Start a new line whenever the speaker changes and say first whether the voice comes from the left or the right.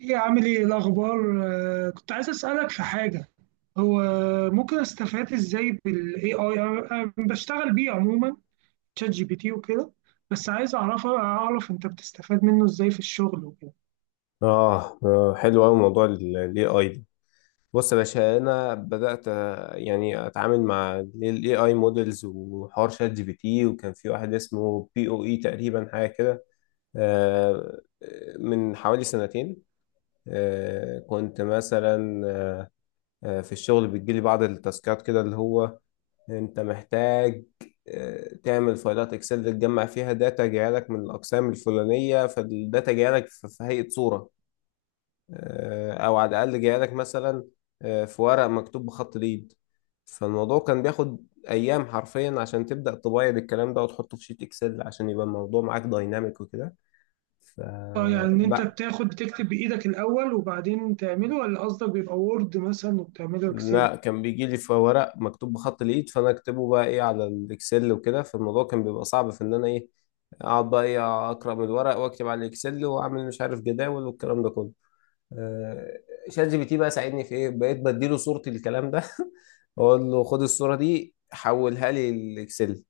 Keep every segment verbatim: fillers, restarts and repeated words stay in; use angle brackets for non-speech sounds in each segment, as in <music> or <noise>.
right: ايه، عامل ايه؟ إيه الاخبار؟ آه، كنت عايز اسالك في حاجه. هو ممكن استفاد ازاي بالاي اي؟ انا أنا بشتغل بيه عموما، تشات جي بي تي وكده. بس عايز اعرف اعرف انت بتستفاد منه ازاي في الشغل وكده.
left: آه آه، حلو أوي موضوع ال ال إيه آي ده. بص يا باشا، أنا بدأت آه، يعني أتعامل مع ال A I models وحوار شات جي بي تي، وكان في واحد اسمه بي أو إي تقريبا، حاجة كده آه، من حوالي سنتين. آه، كنت مثلا آه، في الشغل بتجيلي بعض التاسكات كده، اللي هو أنت محتاج آه، تعمل فايلات اكسل تجمع فيها داتا جايه لك من الاقسام الفلانيه، فالداتا جايه لك في في هيئه صوره، آه، او على الاقل جايه لك مثلا آه، في ورق مكتوب بخط اليد. فالموضوع كان بياخد ايام حرفيا عشان تبدا تبيض الكلام ده وتحطه في شيت اكسل، عشان يبقى الموضوع معاك دايناميك وكده. ف
right: اه يعني ان انت
left: بقى
right: بتاخد بتكتب بايدك الاول وبعدين تعمله، ولا قصدك بيبقى وورد مثلا وبتعمله اكسل؟
left: لا، كان بيجي لي في ورق مكتوب بخط اليد، فانا اكتبه بقى ايه على الاكسل وكده. فالموضوع كان بيبقى صعب في ان انا ايه، اقعد بقى ايه اقرا من الورق واكتب على الاكسل واعمل مش عارف جداول والكلام ده كله. آه، شات جي بي تي بقى ساعدني في ايه، بقيت بديله صورتي الكلام ده. <laughs> اقول له خد الصوره دي حولها لي الاكسل،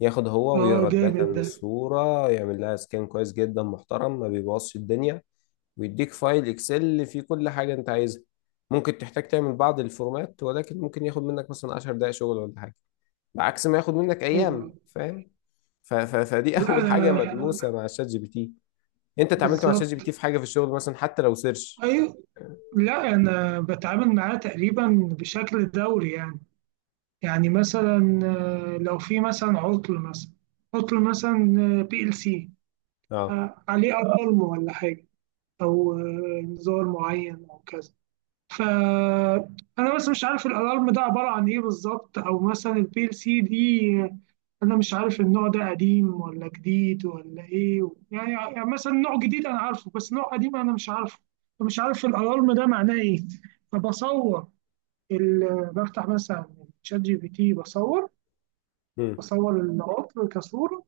left: ياخد هو
right: اه
left: ويقرا الداتا
right: جامد
left: من
right: ده.
left: الصوره، يعمل لها سكان كويس جدا محترم، ما بيبوظش الدنيا، ويديك فايل اكسل فيه كل حاجه انت عايزها. ممكن تحتاج تعمل بعض الفورمات، ولكن ممكن ياخد منك مثلا عشر دقائق شغل ولا حاجه، بعكس ما ياخد منك
right: حلو
left: ايام.
right: أوي.
left: فاهم؟ ف- ف- فدي <laughs>
right: لا
left: اول حاجه
right: انا،
left: ملموسه مع الشات جي بي تي. انت اتعاملت مع الشات جي بي
right: بالظبط.
left: تي في حاجه في الشغل مثلا، حتى لو سيرش؟
right: ايوه. لا انا بتعامل معاه تقريبا بشكل دوري يعني. يعني مثلا آه، لو في مثلا عطل مثلا عطل مثلا بي ال سي
left: اه،
right: عليه اظلم ولا حاجه، او آه، نزال معين او كذا. فانا بس مش عارف الالارم ده عباره عن ايه بالظبط، او مثلا البي ال سي دي آه، انا مش عارف النوع ده قديم ولا جديد ولا ايه، يعني يعني مثلا نوع جديد انا عارفه بس نوع قديم انا مش عارفه. فمش عارف الالارم ده معناه ايه. فبصور، ال- بفتح مثلا شات جي بي تي، بصور بصور العطل كصورة،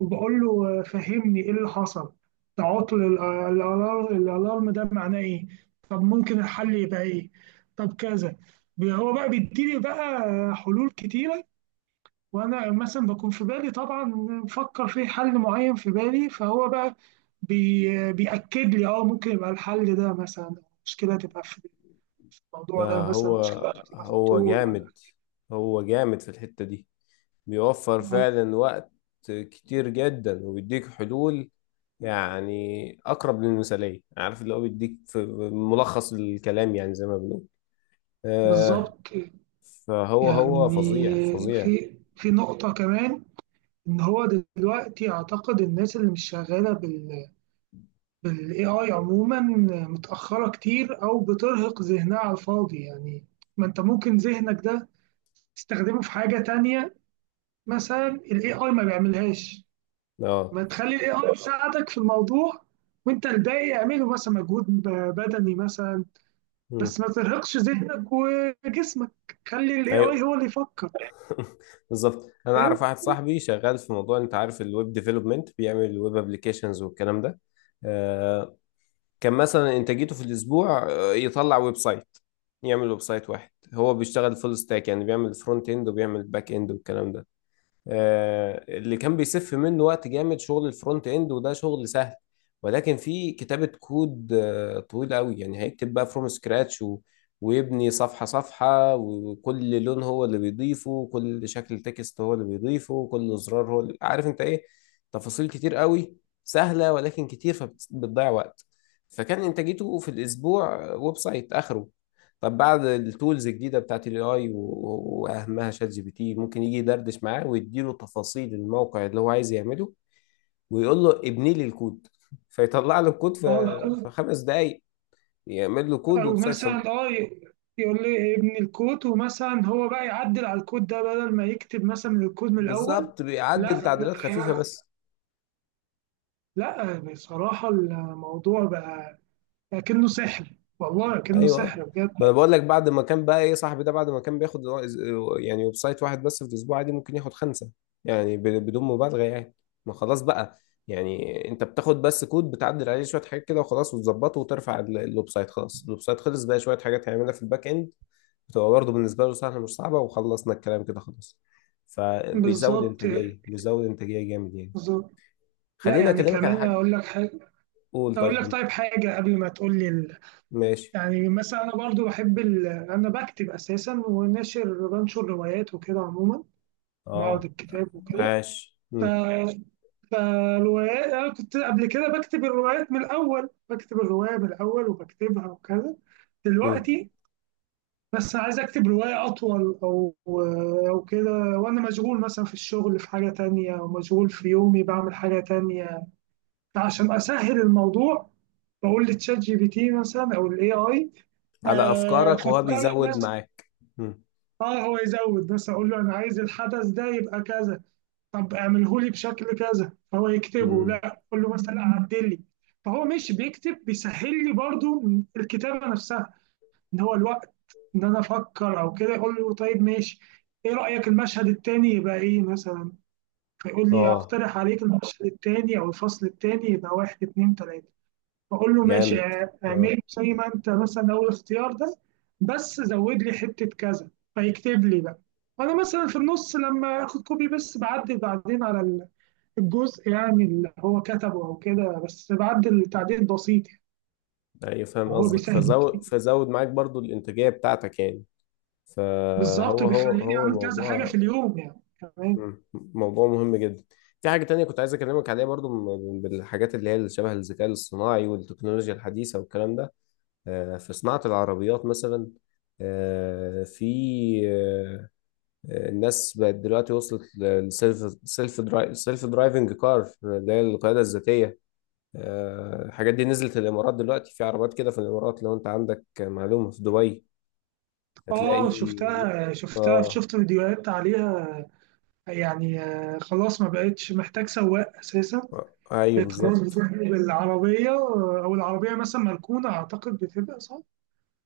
right: وبقول له آه، فهمني ايه اللي حصل، ده عطل ال- آه، الالار- الالارم ده معناه ايه، طب ممكن الحل يبقى ايه، طب كذا. بي- هو بقى بيديلي بقى حلول كتيرة. وانا مثلا بكون في بالي طبعا مفكر في حل معين في بالي، فهو بقى بي بيأكد لي اه ممكن يبقى الحل ده مثلا، مشكلة تبقى في في
left: ده
right: الموضوع ده مثلا
left: هو
right: مشكلة تبقى في
left: هو
right: الطول ولا...
left: جامد، هو جامد في الحتة دي. بيوفر فعلا وقت كتير جدا، وبيديك حلول يعني أقرب للمثالية، عارف اللي هو بيديك في ملخص الكلام، يعني زي ما بنقول. آه.
right: بالظبط.
left: فهو هو
right: يعني
left: فظيع فظيع.
right: في في نقطة كمان إن هو دلوقتي أعتقد الناس اللي مش شغالة بال بال A I عموما متأخرة كتير أو بترهق ذهنها على الفاضي يعني. ما أنت ممكن ذهنك ده تستخدمه في حاجة تانية، مثلا ال إيه آي ما بيعملهاش.
left: اه.
right: ما تخلي ال إيه آي يساعدك في الموضوع، وأنت الباقي اعمله مثلا مجهود ب- بدني مثلا.
left: مم.
right: بس ما ترهقش ذهنك وجسمك، خلي ال إيه آي
left: ايوه.
right: هو اللي يفكر.
left: <laughs> بالظبط، انا اعرف واحد صاحبي شغال في موضوع، انت عارف الويب ديفلوبمنت؟ بيعمل ويب ابلكيشنز والكلام ده. آه، كان مثلا انتاجيته في الاسبوع آه، يطلع ويب سايت، يعمل ويب سايت واحد. هو بيشتغل فول ستاك، يعني بيعمل فرونت اند وبيعمل باك اند والكلام ده. آه، اللي كان بيسف منه وقت جامد شغل الفرونت اند، وده شغل سهل، ولكن في كتابة كود آه طويل قوي. يعني هيكتب بقى فروم سكراتش، و... ويبني صفحة صفحة، وكل لون هو اللي بيضيفه، كل شكل تكست هو اللي بيضيفه، كل زرار هو اللي... عارف انت ايه، تفاصيل كتير قوي، سهلة ولكن كتير فبتضيع وقت. فكان انتاجيته في الاسبوع ويب سايت اخره. طب بعد التولز الجديدة بتاعت الاي اي، واهمها شات جي بي تي، ممكن يجي يدردش معاه ويديله تفاصيل الموقع اللي هو عايز يعمله، ويقول له ابني لي الكود، فيطلع له الكود في
right: فاهم؟
left: في خمس دقايق، يعمل له كود
right: او
left: ويب سايت.
right: مثلا اه ي- يقول لي ابن الكود، ومثلا هو بقى يعدل على الكود ده بدل ما يكتب مثلا الكود من الاول.
left: فبالظبط بيعدل
right: لا.
left: تعديلات خفيفة بس.
right: لا بصراحة الموضوع بقى كأنه سحر. والله كأنه سحر
left: ايوه،
right: بجد.
left: ما انا بقول لك، بعد ما كان بقى ايه صاحبي ده بعد ما كان بياخد يعني ويب سايت واحد بس في الاسبوع، عادي ممكن ياخد خمسه، يعني ب- بدون مبالغه يعني. ما خلاص بقى، يعني انت بتاخد بس كود، بتعدل عليه شويه حاجات كده وخلاص، وتظبطه وترفع ال- الويب سايت، خلاص الويب سايت خلص، بقى شويه حاجات هيعملها في الباك اند، بتبقى برضه بالنسبه له سهله مش صعبه، وخلصنا الكلام كده خلاص. فبيزود
right: بالظبط.
left: انتاجيه، بيزود انتاجيه جامد يعني.
right: بالظبط. لا
left: خليني
right: يعني
left: اكلمك على
right: كمان
left: حاجه.
right: اقول لك حاجة.
left: قول.
right: اقول
left: طيب
right: لك
left: انت.
right: طيب حاجة قبل ما تقول لي ال...
left: ماشي.
right: يعني مثلا انا برضو بحب ال... انا بكتب اساسا، وناشر بنشر روايات وكده عموما، معرض
left: اه.
right: الكتاب وكده.
left: عاش.
right: ف...
left: مم.
right: فالروايات أنا كنت قبل كده بكتب الروايات من الأول، بكتب الرواية من الأول وبكتبها وكذا.
left: مم.
right: دلوقتي بس عايز أكتب رواية أطول أو أو كده، وأنا مشغول مثلا في الشغل في حاجة تانية أو مشغول في يومي بعمل حاجة تانية. فعشان أسهل الموضوع، بقول لتشات جي بي تي مثلا أو الاي اي
left: على افكارك وهو
right: فكر
left: بيزود
right: مثلا.
left: معاك. مم.
right: اه هو يزود، بس اقول له انا عايز الحدث ده يبقى كذا، طب اعمله لي بشكل كذا فهو يكتبه،
left: مم.
right: لا قول له مثلا عدل لي. فهو مش بيكتب، بيسهل لي برضو الكتابه نفسها، ان هو الوقت ان انا افكر او كده، يقول له طيب ماشي ايه رايك المشهد التاني يبقى ايه مثلا، فيقول لي
left: اه.
right: اقترح عليك المشهد التاني او الفصل التاني يبقى واحد اتنين تلاته، فاقول له ماشي
left: جامد.
right: اع- اعمله
left: اه.
right: زي ما انت مثلا اول اختيار ده، بس زود لي حته كذا. فيكتب لي بقى، وانا مثلا في النص لما اخد كوبي بس بعدل بعدين على الجزء، يعني اللي هو كتبه او كده بس بعدل تعديل بسيط.
left: ايوه فاهم
right: يعني هو
left: قصدك.
right: بيسهل كتير.
left: فزود، فزود معاك برضو الانتاجيه بتاعتك يعني.
right: بالظبط،
left: فهو هو
right: بيخليني
left: هو
right: اعمل كذا حاجه في
left: موضوع.
right: اليوم يعني كمان.
left: مم. موضوع مهم جدا. في حاجه تانية كنت عايز اكلمك عليها برضو، من- بالحاجات اللي هي اللي شبه الذكاء الاصطناعي والتكنولوجيا الحديثه والكلام ده. آه، في صناعه العربيات مثلا. آه، في آه، الناس بقت دلوقتي وصلت للسيلف سيلف درايف سيلف درايفنج كار، اللي هي القياده الذاتيه. آه، الحاجات دي نزلت الامارات. دلوقتي في عربيات كده في الامارات، لو انت عندك معلومه، في دبي
right: اه
left: هتلاقي.
right: شفتها شفتها
left: اه.
right: شفت فيديوهات عليها. يعني آه، خلاص ما بقتش محتاج سواق اساسا.
left: آه، ايوه
right: بقت خلاص
left: بالظبط.
right: بتروح بالعربيه آه، او العربيه مثلا مركونه، اعتقد بتبقى صح.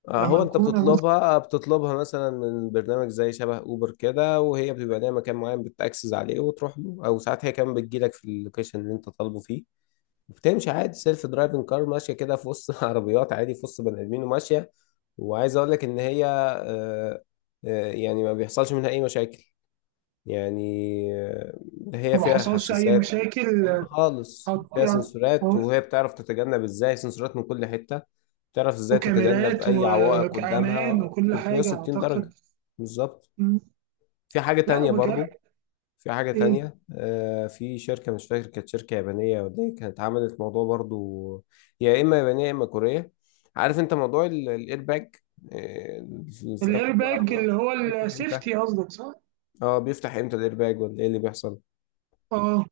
left: آه،
right: تبقى
left: هو انت
right: مركونه مثلا.
left: بتطلبها بتطلبها مثلا من برنامج زي شبه اوبر كده، وهي بتبقى ليها مكان معين بتاكسس عليه وتروح له، او ساعات هي كمان بتجيلك في اللوكيشن اللي انت طالبه فيه. بتمشي عادي سيلف درايفنج كار ماشيه كده في وسط <laughs> عربيات، عادي في وسط بني ادمين وماشيه. وعايز اقول لك ان هي آه، آه، يعني ما بيحصلش منها اي مشاكل يعني. آه، هي
right: وما
left: فيها
right: حصلش اي
left: حساسات
right: مشاكل آه،
left: خالص،
right: حط-
left: فيها
right: يعني
left: سنسورات،
right: آه،
left: وهي بتعرف تتجنب ازاي، سنسورات من كل حته، بتعرف ازاي تتجنب
right: وكاميرات
left: اي عوائق
right: وكأمان
left: قدامها
right: وكل حاجة
left: ثلاثميه وستين درجه.
right: أعتقد.
left: بالظبط.
right: مم.
left: في حاجه
right: لا
left: تانية برضو،
right: بجد.
left: في حاجة
right: ايه
left: تانية آه، في شركة مش فاكر كانت شركة يابانية ولا ايه، كانت عملت موضوع برضو. يا إما يابانية يا إما كورية. عارف أنت موضوع ال- الإيرباج آه، في
right: الاير
left: كل
right: باج
left: العربيات
right: اللي هو
left: بيفتح إمتى؟
right: السيفتي قصدك صح؟
left: اه، بيفتح إمتى الإيرباج ولا ايه اللي بيحصل؟
right: اه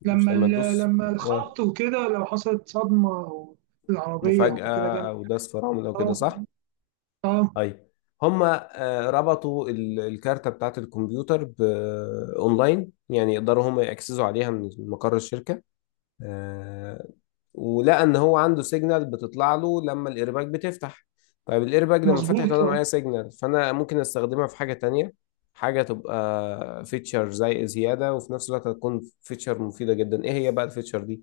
left: مش
right: لما
left: لما
right: ال-
left: تدوس
right: لما
left: آه
right: الخبط وكده لو حصلت صدمة او العربية او كده
left: مفاجأة،
right: جنب.
left: أو داس فرامل أو كده،
right: اه.
left: صح؟
right: اه
left: طيب، هما آه، ربطوا ال- الكارتة بتاعة الكمبيوتر ب- أونلاين، يعني يقدروا هما يأكسسوا عليها من مقر الشركة. آه، ولقى ان هو عنده سيجنال بتطلع له لما الايرباك بتفتح. طيب الايرباك لما فتحت
right: مظبوط
left: وانا معايا
right: اه.
left: سيجنال، فانا ممكن استخدمها في حاجه تانية، حاجه تبقى فيتشر زي زياده، وفي نفس الوقت هتكون فيتشر مفيده جدا. ايه هي بقى الفيتشر دي؟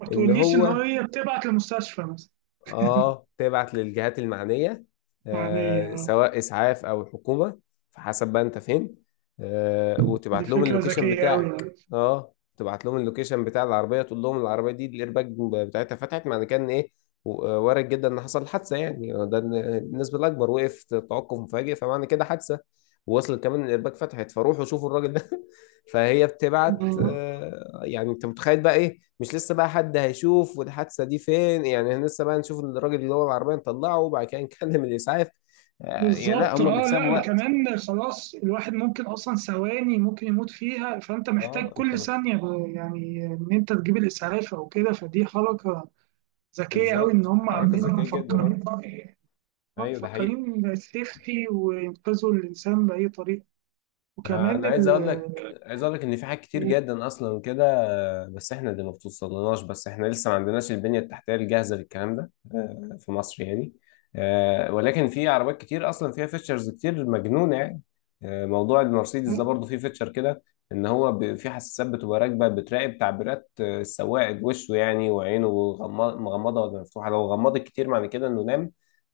right: ما
left: ان
right: تقوليش ان
left: هو،
right: هي بتبعت للمستشفى مثلا.
left: اه، تبعت للجهات المعنية،
right: يعني
left: آه،
right: آه،
left: سواء إسعاف أو الحكومة، فحسب بقى أنت فين، آه،
right: دي
left: وتبعت لهم
right: فكرة
left: اللوكيشن
right: ذكية أوي
left: بتاعك.
right: يعني.
left: اه، تبعت لهم اللوكيشن بتاع العربية، تقول لهم العربية دي الإيرباج بتاعتها فتحت، معنى كان إيه؟ و- آه، وارد جدا إن حصل حادثة يعني، آه، ده النسبة الأكبر. وقف توقف مفاجئ، فمعنى كده حادثة. ووصل كمان الإيرباج فتحت، فروحوا شوفوا الراجل ده. <laughs> فهي بتبعت،
right: ب-
left: آه، يعني انت متخيل بقى ايه؟ مش لسه بقى حد هيشوف والحادثه دي فين، يعني احنا لسه بقى نشوف ان الراجل اللي هو العربيه نطلعه وبعد كده نكلم الاسعاف. آه، يعني لا،
right: بالظبط.
left: هم
right: اه
left: بيكسبوا
right: لا
left: وقت.
right: كمان خلاص الواحد ممكن اصلا ثواني ممكن يموت فيها، فانت محتاج
left: اه. انت
right: كل
left: م-
right: ثانية ب- يعني ان انت تجيب الاسعاف او كده. فدي حركة ذكية أوي إن
left: بالظبط،
right: هم
left: حركه
right: عاملين
left: ذكيه جدا،
right: مفكرين،
left: اه.
right: هم
left: ايوه ده حقيقي.
right: مفكرين السيفتي وينقذوا الإنسان بأي طريقة.
left: آه،
right: وكمان
left: انا عايز
right: ال...
left: اقول لك عايز اقول لك ان في حاجات كتير جدا اصلا كده، بس احنا اللي ما بتوصلناش. بس احنا لسه ما عندناش البنية التحتية الجاهزة للكلام ده، آه، في مصر يعني. آه، ولكن في عربيات كتير اصلا فيها فيتشرز كتير مجنونة يعني. آه، موضوع المرسيدس ده برضه فيه فيتشر كده، ان هو ب- في حساسات بتبقى راكبة، بتراقب تعبيرات آه، السواق، وشه يعني، وعينه غما- مغمضة ولا مفتوحة. لو غمضت كتير معنى كده انه نام،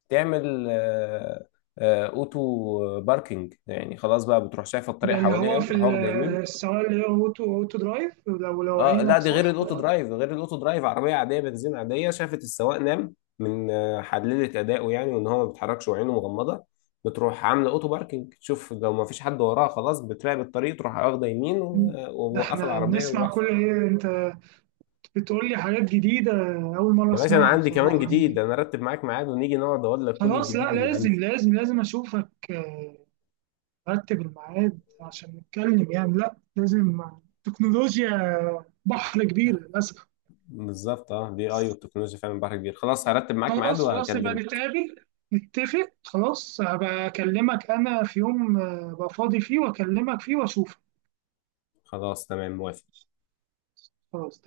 left: تعمل آه، آه، اوتو باركينج، يعني خلاص بقى بتروح شايفة الطريق
right: ده اللي
left: حواليها ايه،
right: هو في
left: وتروح
right: ال-
left: واخدة يمين.
right: السواق اللي هو أوتو أوتو درايف لو لو
left: اه لا،
right: عينك
left: دي غير
right: صح.
left: الاوتو درايف، غير الاوتو درايف، عربيه عاديه بنزين عاديه، شافت السواق نام من آه، حللت اداؤه يعني، وان هو ما بيتحركش وعينه مغمضه، بتروح عامله اوتو باركنج، تشوف لو ما فيش حد وراها خلاص، بتراقب الطريق تروح واخده يمين و-
right: ده
left: وموقفه
right: احنا
left: العربيه
right: بنسمع
left: وواقفه.
right: كل ايه، انت بتقول لي حاجات جديدة، أول مرة
left: يا باشا انا
right: أسمعها
left: عندي كمان
right: بصراحة.
left: جديد، انا ارتب معاك ميعاد ونيجي نقعد اقول لك كل
right: خلاص، لا
left: الجديد اللي
right: لازم
left: عندي.
right: لازم لازم أشوفك. آه، رتب الميعاد عشان نتكلم يعني، لا لازم. التكنولوجيا بحر كبير للأسف.
left: بالظبط، اه الاي اي والتكنولوجيا فعلا بحر كبير. خلاص هرتب معاك ميعاد
right: خلاص خلاص يبقى
left: وهكلمك.
right: نتقابل نتفق. خلاص هبقى أكلمك أنا في يوم آه، أبقى فاضي فيه وأكلمك فيه وأشوفك.
left: خلاص تمام، موافق.
right: خلاص.